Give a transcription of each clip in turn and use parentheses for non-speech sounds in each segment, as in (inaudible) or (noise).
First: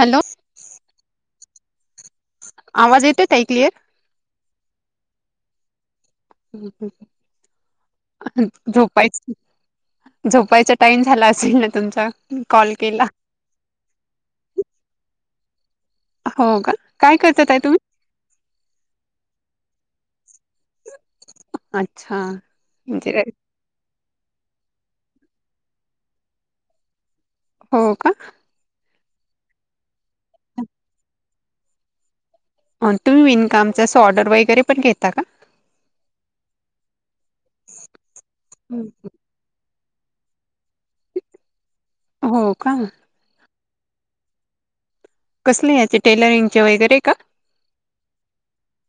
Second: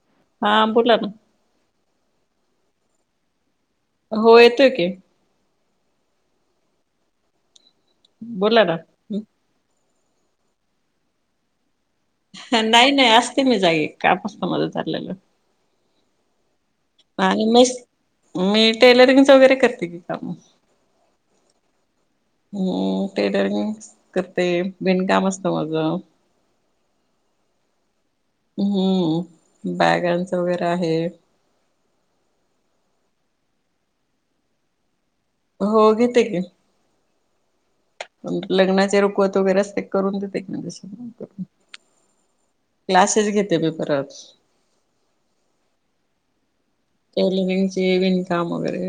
Hello हां बोला ना आवाज येते ताई क्लिअर हो येतोय की हं हं बोला ना झोपायच झोपायचा टाइम झाला असेल ना तुमचा कॉल नाही केला. नाही असते मी जागी काम असत माझ चाललेल होव का काय करता आणि ताई मिस तुम्ही? मी टेलरिंगच वगैरे करते की काम अच्छा हम्म म्हणजे टेलरिंग करते विणकाम असत माझ हो का हम्म बॅगांच वगैरे आहे तुम्ही विणकाम अस ऑर्डर वगैरे पण घेता का हो घेते की लग्नाचे रुखवत वगैरे असते करून देते म्हणजे हो का क्लासेस घेते मी परत- कसले याचे टेलरिंगचे वैगैरे का टेलेरिंग चे विणकाम वगैरे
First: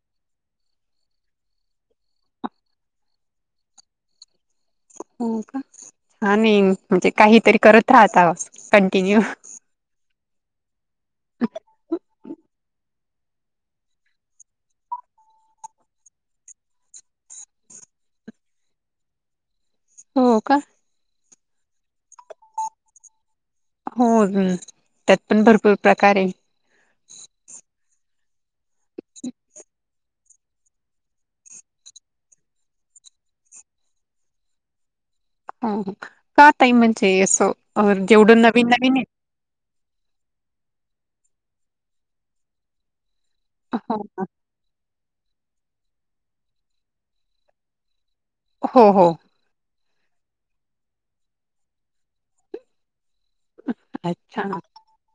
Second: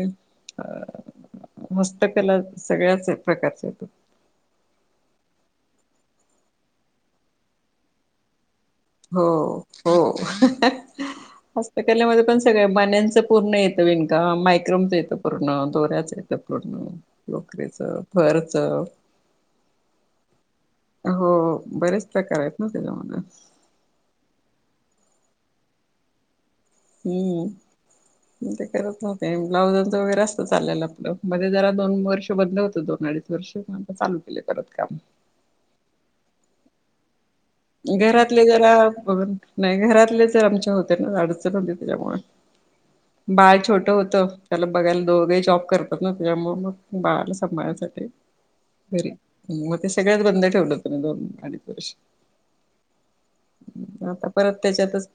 हस्तकला सगळ्याच प्रकारच येत. हो का आणि म्हणजे काहीतरी करत राहता. कंटिन्यू हो हो हहह. हस्तकलेमध्ये पण सगळ्या बाण्याचं पूर्ण येतं विणकाम मायक्रोमच येतं पूर्ण दोऱ्याच य. ते पूर्ण लोकरीच फरच. हो का. हो हो बरेच प्रकार आहेत ना त्याच्या मधुन. हो ह त्यात पण भरपूर प्रकार हे. हम्म ते करत होते ब्लाउजाच वगैरे अस. तो चाललेला कुठं, मध्ये जरा दोन वर्षे बंद होत दोन अडीच वर्ष नंतर चालू केले परत काम. ह ह, का ताई म्हणजे असं अ, जेवढं घरातले नवीन नवीन घरात आहे. बघत नाही घरातले तर आमच्या होते ना अडचण होती त्यामुंळ, बाळ छोटं हो होतं त्याला बघायला दोघे जॉब करतात ना त्याच्यामुळ मग बाळाला सांभाळण्यासाठी हो हो घरी मग ते सगळ्यात बंद ठेवलं तु दोन अडीच वर्ष. आता अच्छा परत त्याच्यातच,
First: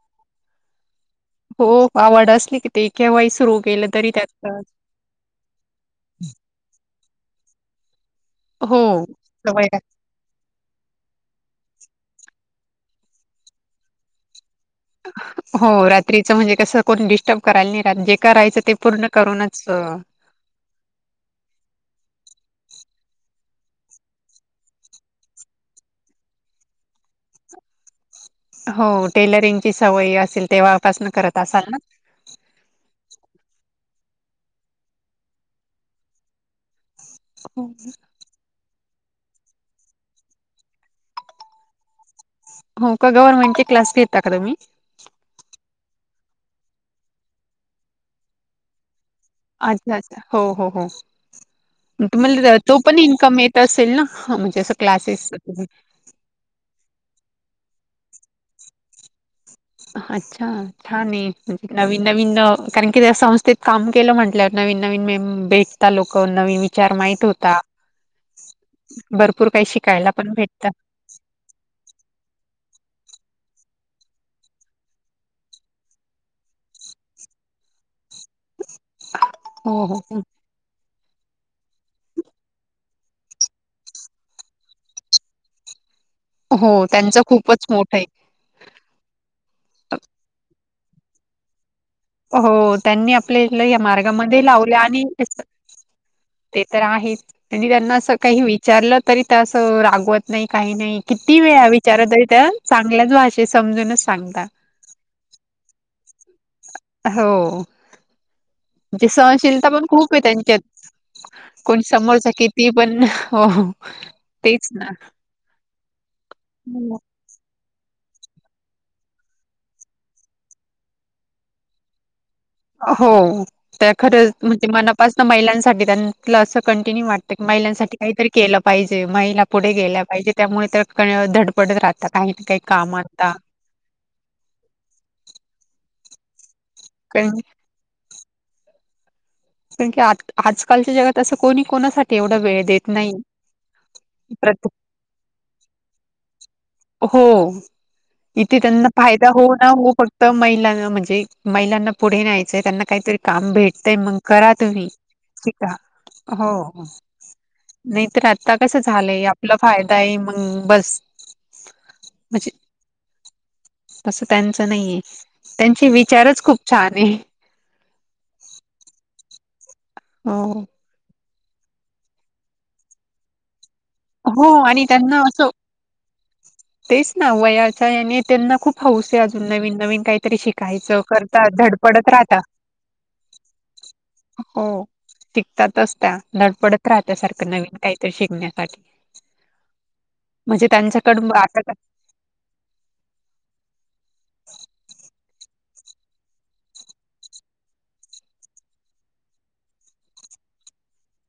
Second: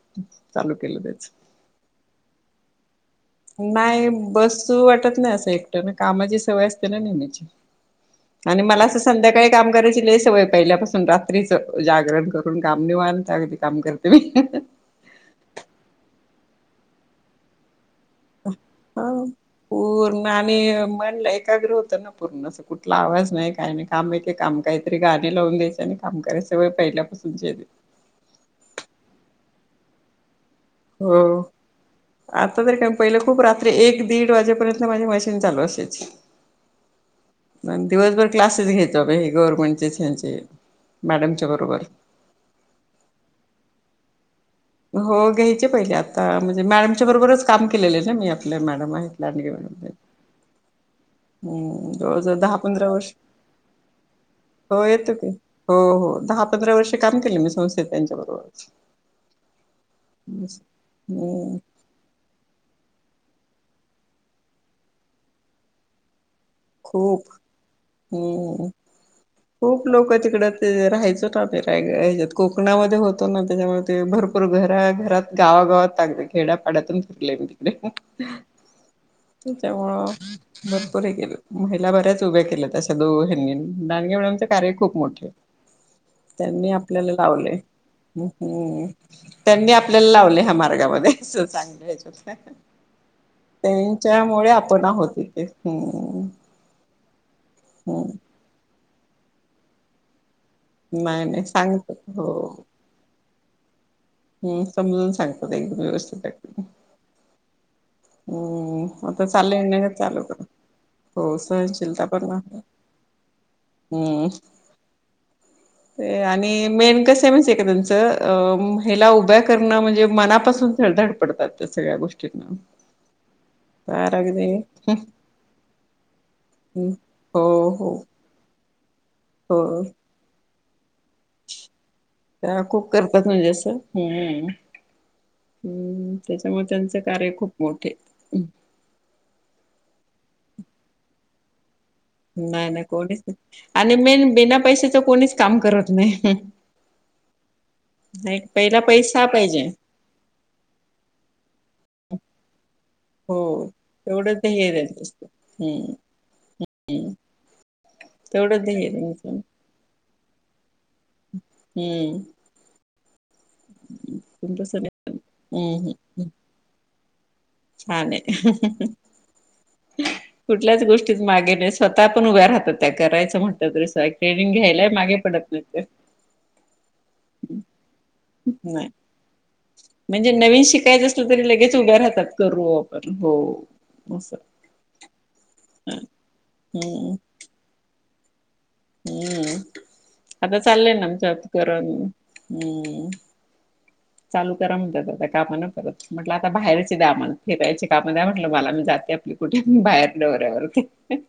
चालू केलं त्याच. हो आवड असली की ते केव्हाही सुरू केलं नाही तरी त्यात बसू वाटत नाही असं एक तेनं कामाची सवय असते ना नेहमीची आणि हो मला असं संध्याकाळी सवय काम लागते. करायची लई सवय पहिल्यापासून रात्रीच, जागरण करून काम निवांत अगदी काम करते मी अहअह. हो रात्रीच म्हणजे कसं कोण डिस्टोप करायला नाहीे रात्री. करायचं ते पूर्ण करूनच अ म आणि मन एकाग्र होतं ना पूर्ण अस कुठला आवाज नाही काय नाही काम एके काम काही तरी गाणी लावून द्यायच काम करायचं व्हयं पहिल्यापासून जे आहे ते हो टेलरिंग ची सवय असेल तेव्हापासून करत हो असाल ना आता तर काय पहिलं खूप रात्री एक दीड वाजेपर्यंत माझी मशीन चालू असायची. हो मग दिवसभर क्लासेस घ्यायचो मी गव्हर्नमेंटचेच ह्यांचे, मॅडमच्या बरोबर. हो का, गव्हर्नमेंट चे क्लास घेता का तुम्ही? हो घ्यायचे पहिले आता म्हणजे मॅडमच्या बरोबरच काम केलेले ना मी आपल्या मॅडम आहे अच्छा-अच्छा हो हो हो. हम्म जवळजवळ दहा तुम्हाला तो पंधरा पण वर्ष इन्कम येत असेल ना म्हणजे असं हो येतो की क्लासेस हो हो दहा पंधरा वर्ष काम केले मी संस्थेत त्यांच्याबरोबर. अच्छा, ठाने‌ हम्म म्हणजे नवीन-नवीन कारण की त्या संस्थेत काम केलं म्हटल्यावर नवीन-नवीन मेम भेटता लोक नवीन विचार खूप, माहित होता. हम्म भरपूर काही खूप शिकायला लोक पण जिकडं भेटतं. ते राहायचो ना भेर काय ह्याच्यात कोकणामध्ये होतो ना त्याच्यामुळे ते भरपूर घरात-घरात गावागावात टागते खेड्यापाड्यातून डकले भी तिकले हो तेच्यामुळं हो. भरपूर हे केलं. महिला बऱ्याच उभ्या केल्यात अशा दोघं हेन्नी, डांगे मॅडमच कार्य खूप मोठं. हो त्यांनी हो आपल्याला त्यांचं लावलय खूपच मोठं आहे ह हम्म, त्यांनी आपल्याला लावलय ह्या मार्गामध्ये सु चांगल्या याच्यात. हो, त्यांनी आपले इथलं या मार्गामध्ये लावल्या आपण आणि आहोत त्येच इथे हम्म ते तर आहेच, तेन्ही त्यांना असं हम्म काही विचारलं तरी त्या असं रागवत नाई काही नाही, किती नाही वेळा सांगतात विचारा तरी हो त्या चांगल्याच भाषेत समजूनच सांग ह समजून सांगतात एक दम व्यवस्थित हे हो, म्हणजे आता चाललंय सहनशीलता पण नाही खूप हे चालू कर त्यांच्यात. हो कोण सहनशीलता पण समोरचा किती पण, हो हो हम्म तेच ना ते आणि, मेन कसं कस आहे माहित आहे का त्यांच, महिला उभ्या करण म्हणजे मनापासून (inaudible) सगळ्या गोष्टींना हो त्या तर खरंच अगदी म्हणजे मनापासनं महिलांसाठी त्यां, असं कंटिन्यू वाटतं की हो हो महिलांसाठी काहीतरी केलं पाहिजे, महिला पुढे हो गेल्या पाहिजे त्यामुळे तर काही धडपडत राहतात, काही आहेत काय काम आता हम्म-हम्म, त्याच्यामुळे त्यांचं कारण कार्य खूप मोठे. तेकी आठ, आजकालच्या जगात असं कोणी कोणासाठी एवढा वेळ नाही-नाही देत कोणीच नाही, आणि मेन बिना प्रत्ये पैशाच कोणीच काम करत नाही. हो, नाही इथे पहिला त्यांना पैसा फायदा हो पाहिजे ना हो फक् त‌ महिलांना म्हणजे, महिलांना पुढे न्यायचंय त्यांना काहीतरी हो काम भेटतंय मग तेवढं ते करा हे तुम्ही द्यायचं असतं शिका, हम्म हो नाही तर आता तेवढंच कस ध्येय झालंय, तुमचं आपला फायदा आहे मग बस. हम्म म्हजे!.. असं तुमचं त्यांचं सगळ नाहीये आहे, त्यांचे विचारच खूप छान आहे. हा काय? हो. कुठल्याच गोष्टीच की, मागे त्या स्वतः आपण उभा राहत होता, त्या करायचं म्हन! (unintelligible) य ट्रेनिंग हो आणि घ्यायलाय मागे त्यांना पडत असं नाहीत त्या तेच ना वयाचा आणि त्यांना खूप नाही हऊस! ते अजून नवीन-नवीन म्हणजे काहीतरी नवीन शिकायचं असलं तरी करतात, लगेच उभ्या धडपडत राहतात. करू आपण हो असं हो टिकतातच त्या धडपडत राहत्या हम्म सारखं नवीन काहीतरी शिकण्यासाठी? हम्म! आता म्हणजे चाललंय ना त्यांच्याकडून आमच्यात आता का- करून हम्म! चालू करा म्हणातात, आता कामा द्या परत म्हटल आता बाहेरचे द्या आम्हाला, फिरायची कामं द्या म्हटलं मला मी जाते. मी कुठे बाहेर नवऱ्याबरोबर हां हां! !..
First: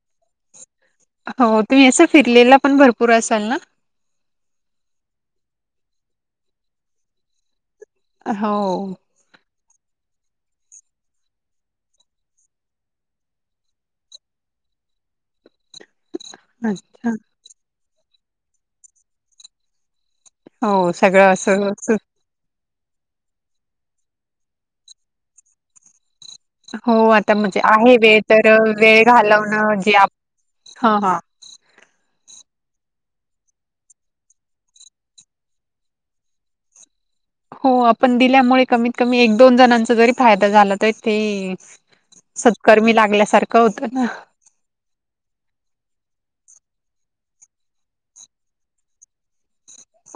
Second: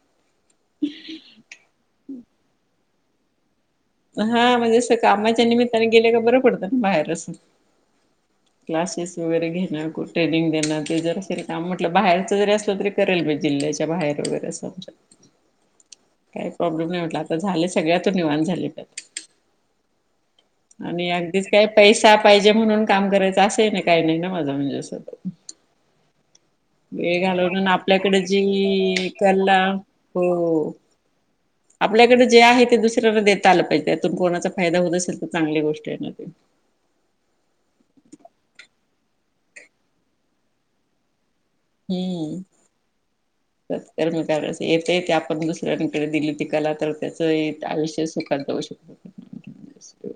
हो तुम्ही असं फिरलेला पण भरपूर असाल ना? हा म्हणजे असं कामाच्या निमित्ताने गेले का? बरं पडतं ना बाहेर असून. हो क्लासेस वगैरे घेणं ट्रेनिंग देणं ते जर असेल काम म्हटलं बाहेरचं जरी असलं तरी करेल मी जिल्ह्याच्या बाहेर वगैरे (unintelligible) (inaudible) (unintelligible) काही प्रॉब्लेम नाही अच्छा म्हटलं, आता झाले सगळ्यातुन आता निवांत झाले. हो आणि सगळं अगदीच काय असं असं- पैसा पाहिजे, म्हणून काम करायचं असे ना काही नाही ना माझं म्हणजे असं हो वेळ आता म्हणजे घालवून आहे वेळ आपल्याकडे तर वेळ जी कला घालवणं जे आप हो. हांहा! ! आपल्याकडे जे आहे ते दुसऱ्याला देता आलं पाहिजे, त्यातून कोणाचा फायदा होत असेल तर, चांगली गोष्ट आहे ना? हो आपण दिल्यामुळे कमीत कमी एक दोन जणांचा जरी फायदा झाला तरी ठिक हम्म. सत्कर्मी लागल्यासारखं होतं ना! येतेय ते आपण दुसऱ्यांकडे दिली ती कला, तर त्याचं आयुष्य सुखांत होऊ शकत.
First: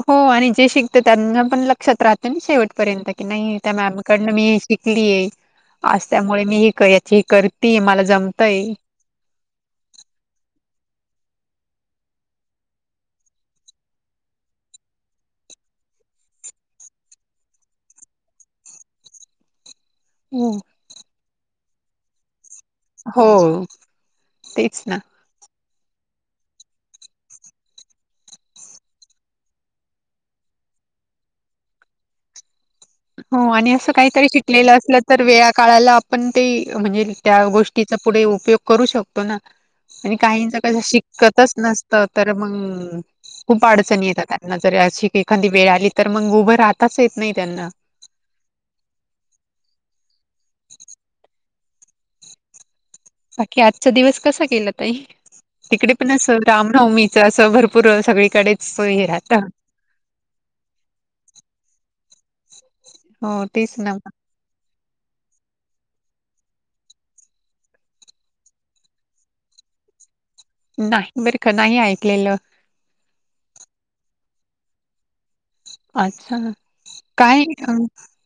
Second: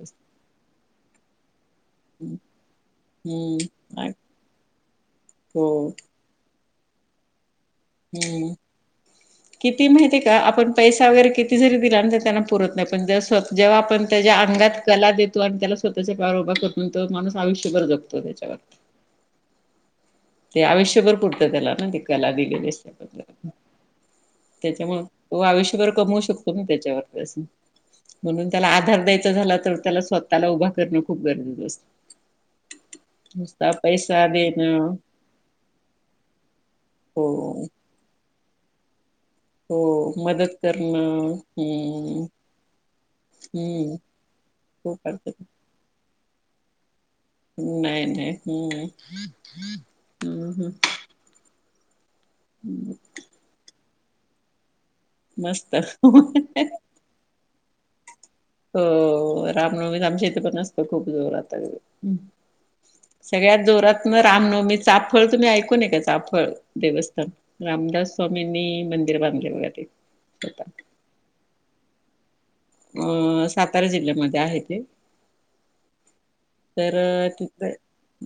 हो आणि जे शिकत त्यांना पण ल लक्ष्यात राहत न शेवटपर्यंत की, नाही त्या हम्म मॅमकडन मी शिकलीय हो आस त्यामुळे मी ही याची ही करते मला हम्म जमतय किती माहिती आहे का? आपण पैसा वगैरे किती जरी दिला ना, त त्यांना पुरत नाही पण जेव्हा आपण त्याच्या अंगात कला देतो आणि त्याला स्वतःच्या पायावर उभा करतो, तो माणूस आयुष्यभर जगतो त्याच्यावर हो ते आयुष्यभर पुरतं, त्याला ना ते कला दिलेले. हो... तेच ना? तो आयुष्यभर कमवू शकतो, ना त्याच्यावर पैसा म्हणून त्याला आधार द्यायच झाला तर, त्याला स्वतःला उभा करण खूप गरजेच असत. हो, आणि अस काहीतरी पैसा शिकलेल देणं असल तर वेळा-काळाला आपण ते, म्हणजे हो त्या गोष्टीचा पुढे उपयोग करू शकतो ना. हो आणि काहींच मदत कस करणं शिकतच नसत हम्म तर मंग खूप हम्म अडचणी येतात त्यांना जर खूप अशी अडचण. एखांदी वेळ आली तर, मंग उभं राहत ताच येत नाही त्यांन नाही नाही, हम्म हम्म ह. हम्म ह बाकी आजचा दिवस कसा गेला ताई?, मस्त तिकडे पण अस रामनवमी? त अस भरपूर सगळीकडे हो, रामनवमीत अमाच्या इथ पण असतं खूप जोरात, हम्म हो, तेच ना रत्न रामनवमी चाफळ तुम्ही ऐकून ये का, चाफळ देवस्थान? रामदास स्वामींनी मंदिर बांधले बघा ते, स्वतः. नाही बर का, नाही ऐकलेलं. अ सातारा जिल्ह्यामध्ये आहे ते. अच्छा, तर काय तिथ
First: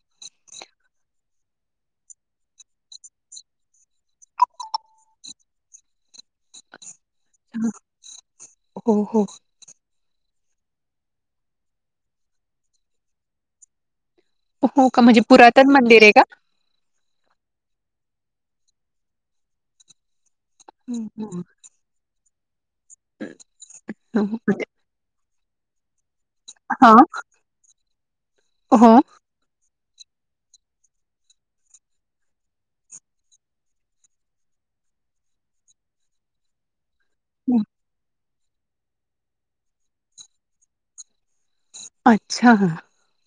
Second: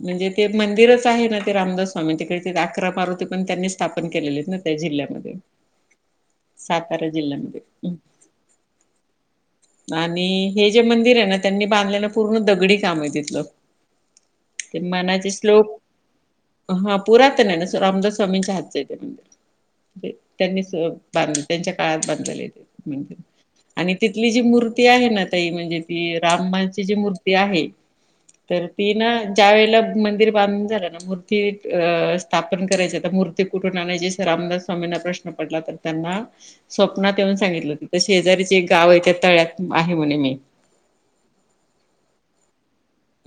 म्हणजे ते मंदिरच आहे ना ते रामदास स्वामी तिकडे, ते अकरा मारुती पण त्यांनी स्थापन केलेलेत ना. त्या जिल्ह्यामध्ये (unintelligible) सातारा जिह्यामध्ये, हम्म हो हो आणि हे जे मंदिर आहे ना त्यांनी बांधलेल पूर्ण दगडी काम आहे तिथलं. ते हो का म्हणजे मनाचे श्लोक पुरातन मंदिर आहे का? हा पुरातन आहे ना, रामदास स्वामीच्या हातचं आहे ते. त्यांनीच अ बांध त्यांच्या काळात बांधलेले ते, हम्म आणि तिथली जी मूर्ती आहे ना ताई, म्हणजे ती अ रामाची हा जी हो मूर्ती आहे, तर ती हां ना त्या वेळेला मंदिर बांधून झालं ना, मूर्ती अ स्थापन करायच तर मूर्ती कुठन आणायची, असा रामदास स्वामीना प्रश्न पडला तर त्यांना स्वप्नात येऊन हो. सांगितलं, तिथं शेजारीच एक गाव आहे त्या तळ्यात आहे म्हणे मी अच्छा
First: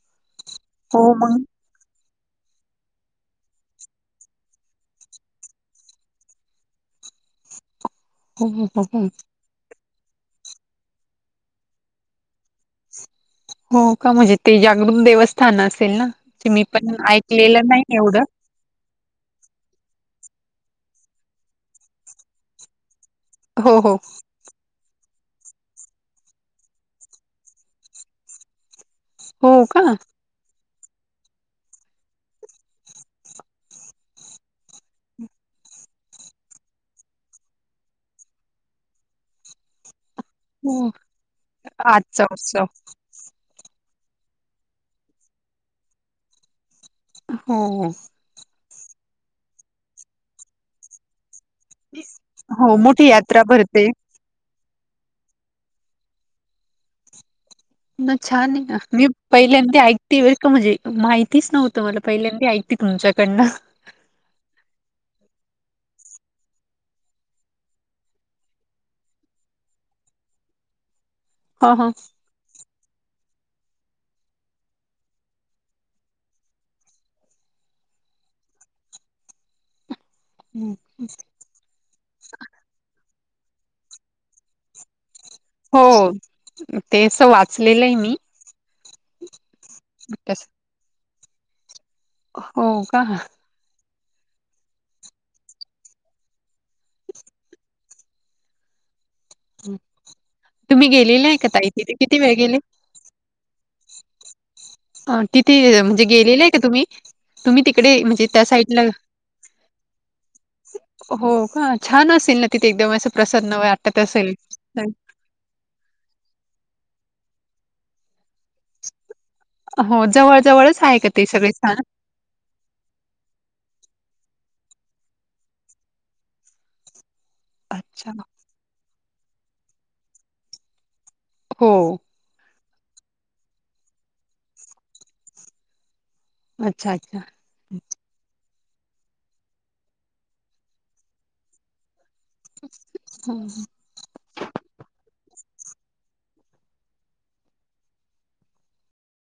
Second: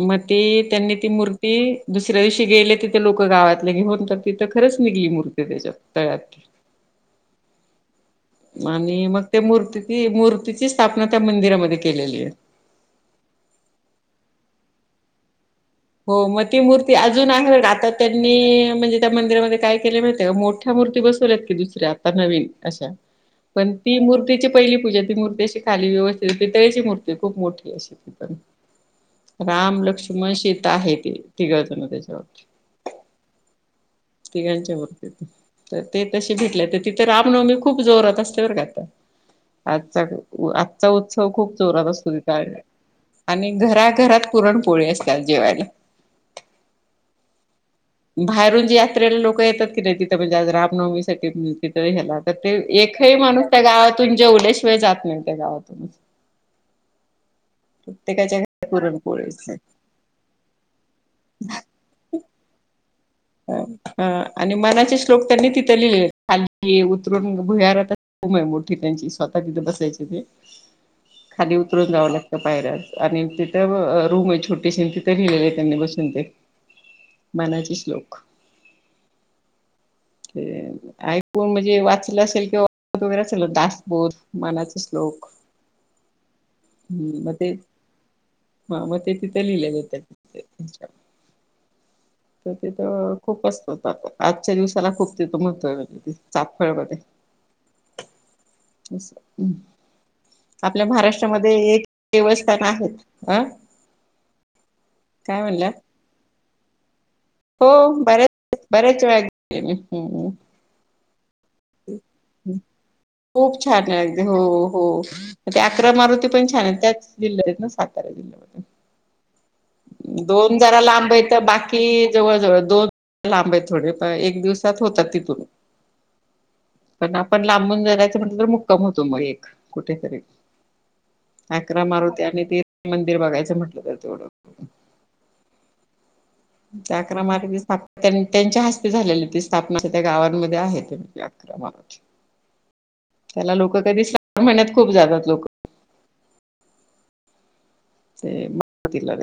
मग ती, त्यांनी हो ती मग मूर्ती दुसऱ्या दिवशी गेले तिथे लोक गावातले घेऊन तर तिथं खरंच निघली मूर्ती त्याच्यात तळ्यात हो हो म हो हो. आणि मग ते मूर्तीची, मूर्तीची स्थापना त्या मंदिरामध्ये केलेली आहे. हो का, म्हणजे ते जागृत देवस स्थान असेल न? हो म ती मूर्ती अजून आहे बर का, आता एवढं त्यांनी म्हणजे त्या मंदिरामध्ये काय केलय माहित आहे का, मोठ्या मूर्ती बसवल्यात की दुसऱ्या आता नवीन अशा पण हो हो ती मूर्तीची पहिली पूजा, ती मूर्ती अशी खाली व्यवस्थित पितळेची मूर्ती खूप मोठी अशी ती पण हो का राम, लक्ष्मण, सीता आहे ती तिघजण त्याच्यावर तिघांच्या मूर्ती तिथं, तर ते तसे भेटले तर तिथे रामनवमी खूप जोरात असते बर का आता. आजचा उ आजचा हो उत्सव खूप जोरात असतो आजचा तिथ उत्सव आणि घराघरात पुरण पोळी असत्या जेवायला. हो हो. बाहेरून जी यात्रेला लोक येतात किनई तिथं म्हणजे आज रामनवमीसाठी म्हणून. तिथ एकही हेना तर ते हो मोठी एकही यात्रा माणूस त्या भरते गावातून जेवल्याशिवाय जात नाही त्या गावातून. मग प्रत्येकाच्या छान आहे घरात ना. मी पुरणपोळीच पहिल्यांदी ऐक- (inaudible) म्हणजे माहितीच नव्हतं मला पहिल्यांदा ऐकते तुमच्याकडनं. ह आणि मनाचे श्लोक त्यांनी तिथं लिहिलेले आहे. खालती उतरून भुयारात. (inaudible) मोठी त्यांची स्वतः तिथे बसायचे ते. (inaudible) खाली ह ह उतरून जाऊला. पायऱ्यात आणि तिथं रूम आहे छोटीशी तिथे लिहिलेले आहे त्यांनी बसून ते. मनाचे श्लोक. कोण म्हणजे वाचलं असेल किंवा (inaudible) वगैरे असेल दासबोध, मनाचा श्लोक. हो ते असं वाचलेले आहे मी. मग ते तिथे लिहिलेले त्यांच्या तर हो. का तिथं खूप असतो आजच्या दिवसाला खूप तिथे महत्व आहे चाफकळ मध्ये. (inaudible) आपल्या तुम्ही गेलेले आहे का महाराष्ट्रामध्ये ताई एक तिथे किती वेळ गेले देवस्थान आहे. आं आ तिथे म्हणजे गेलेले आहे का तुम्ही? तुम्ही तिकडे हो म्हणजे त्या बऱ्याच साईडला- बऱ्याच वेळा गेले मी हम्म हो का छान असेल ना तिथे एकदम असं प्रसन्न खूप छान वाटत आहे अगदी असेल. हो हो ते अकरा मारुती पण छान आहे त्याच जिल्ह्यात आहेत ना सातारा जिल्ह्यात. हो, दोन जवळ-जवळच जरा आहे का लांब ते आहेत, सगळे स्थान? बाकी- जवळ जवळ हे. दोन लांब आहेत थोडे प एक दिवसात होतात तिथून. पण आपण लांबून अच्छा. जायचं म्हटलं तर मुक्काम होतो मग एक कुठेतरी. हो. अकरा मारुती आणि ते एक मंदिर बघायचं म्हटलं तर तेवढं. अच्छा, त्या अच्छा. आकरा मारुती स्थाप- त्यां त्याच्या हस्ते झालेली ती स्थापना त्या गावांमध्ये आहे ते अकरा मारुती. हां. त्याला लोक कधी श्रावण महिन्यात खूप जातात लोक. ते मारुतीला त्या.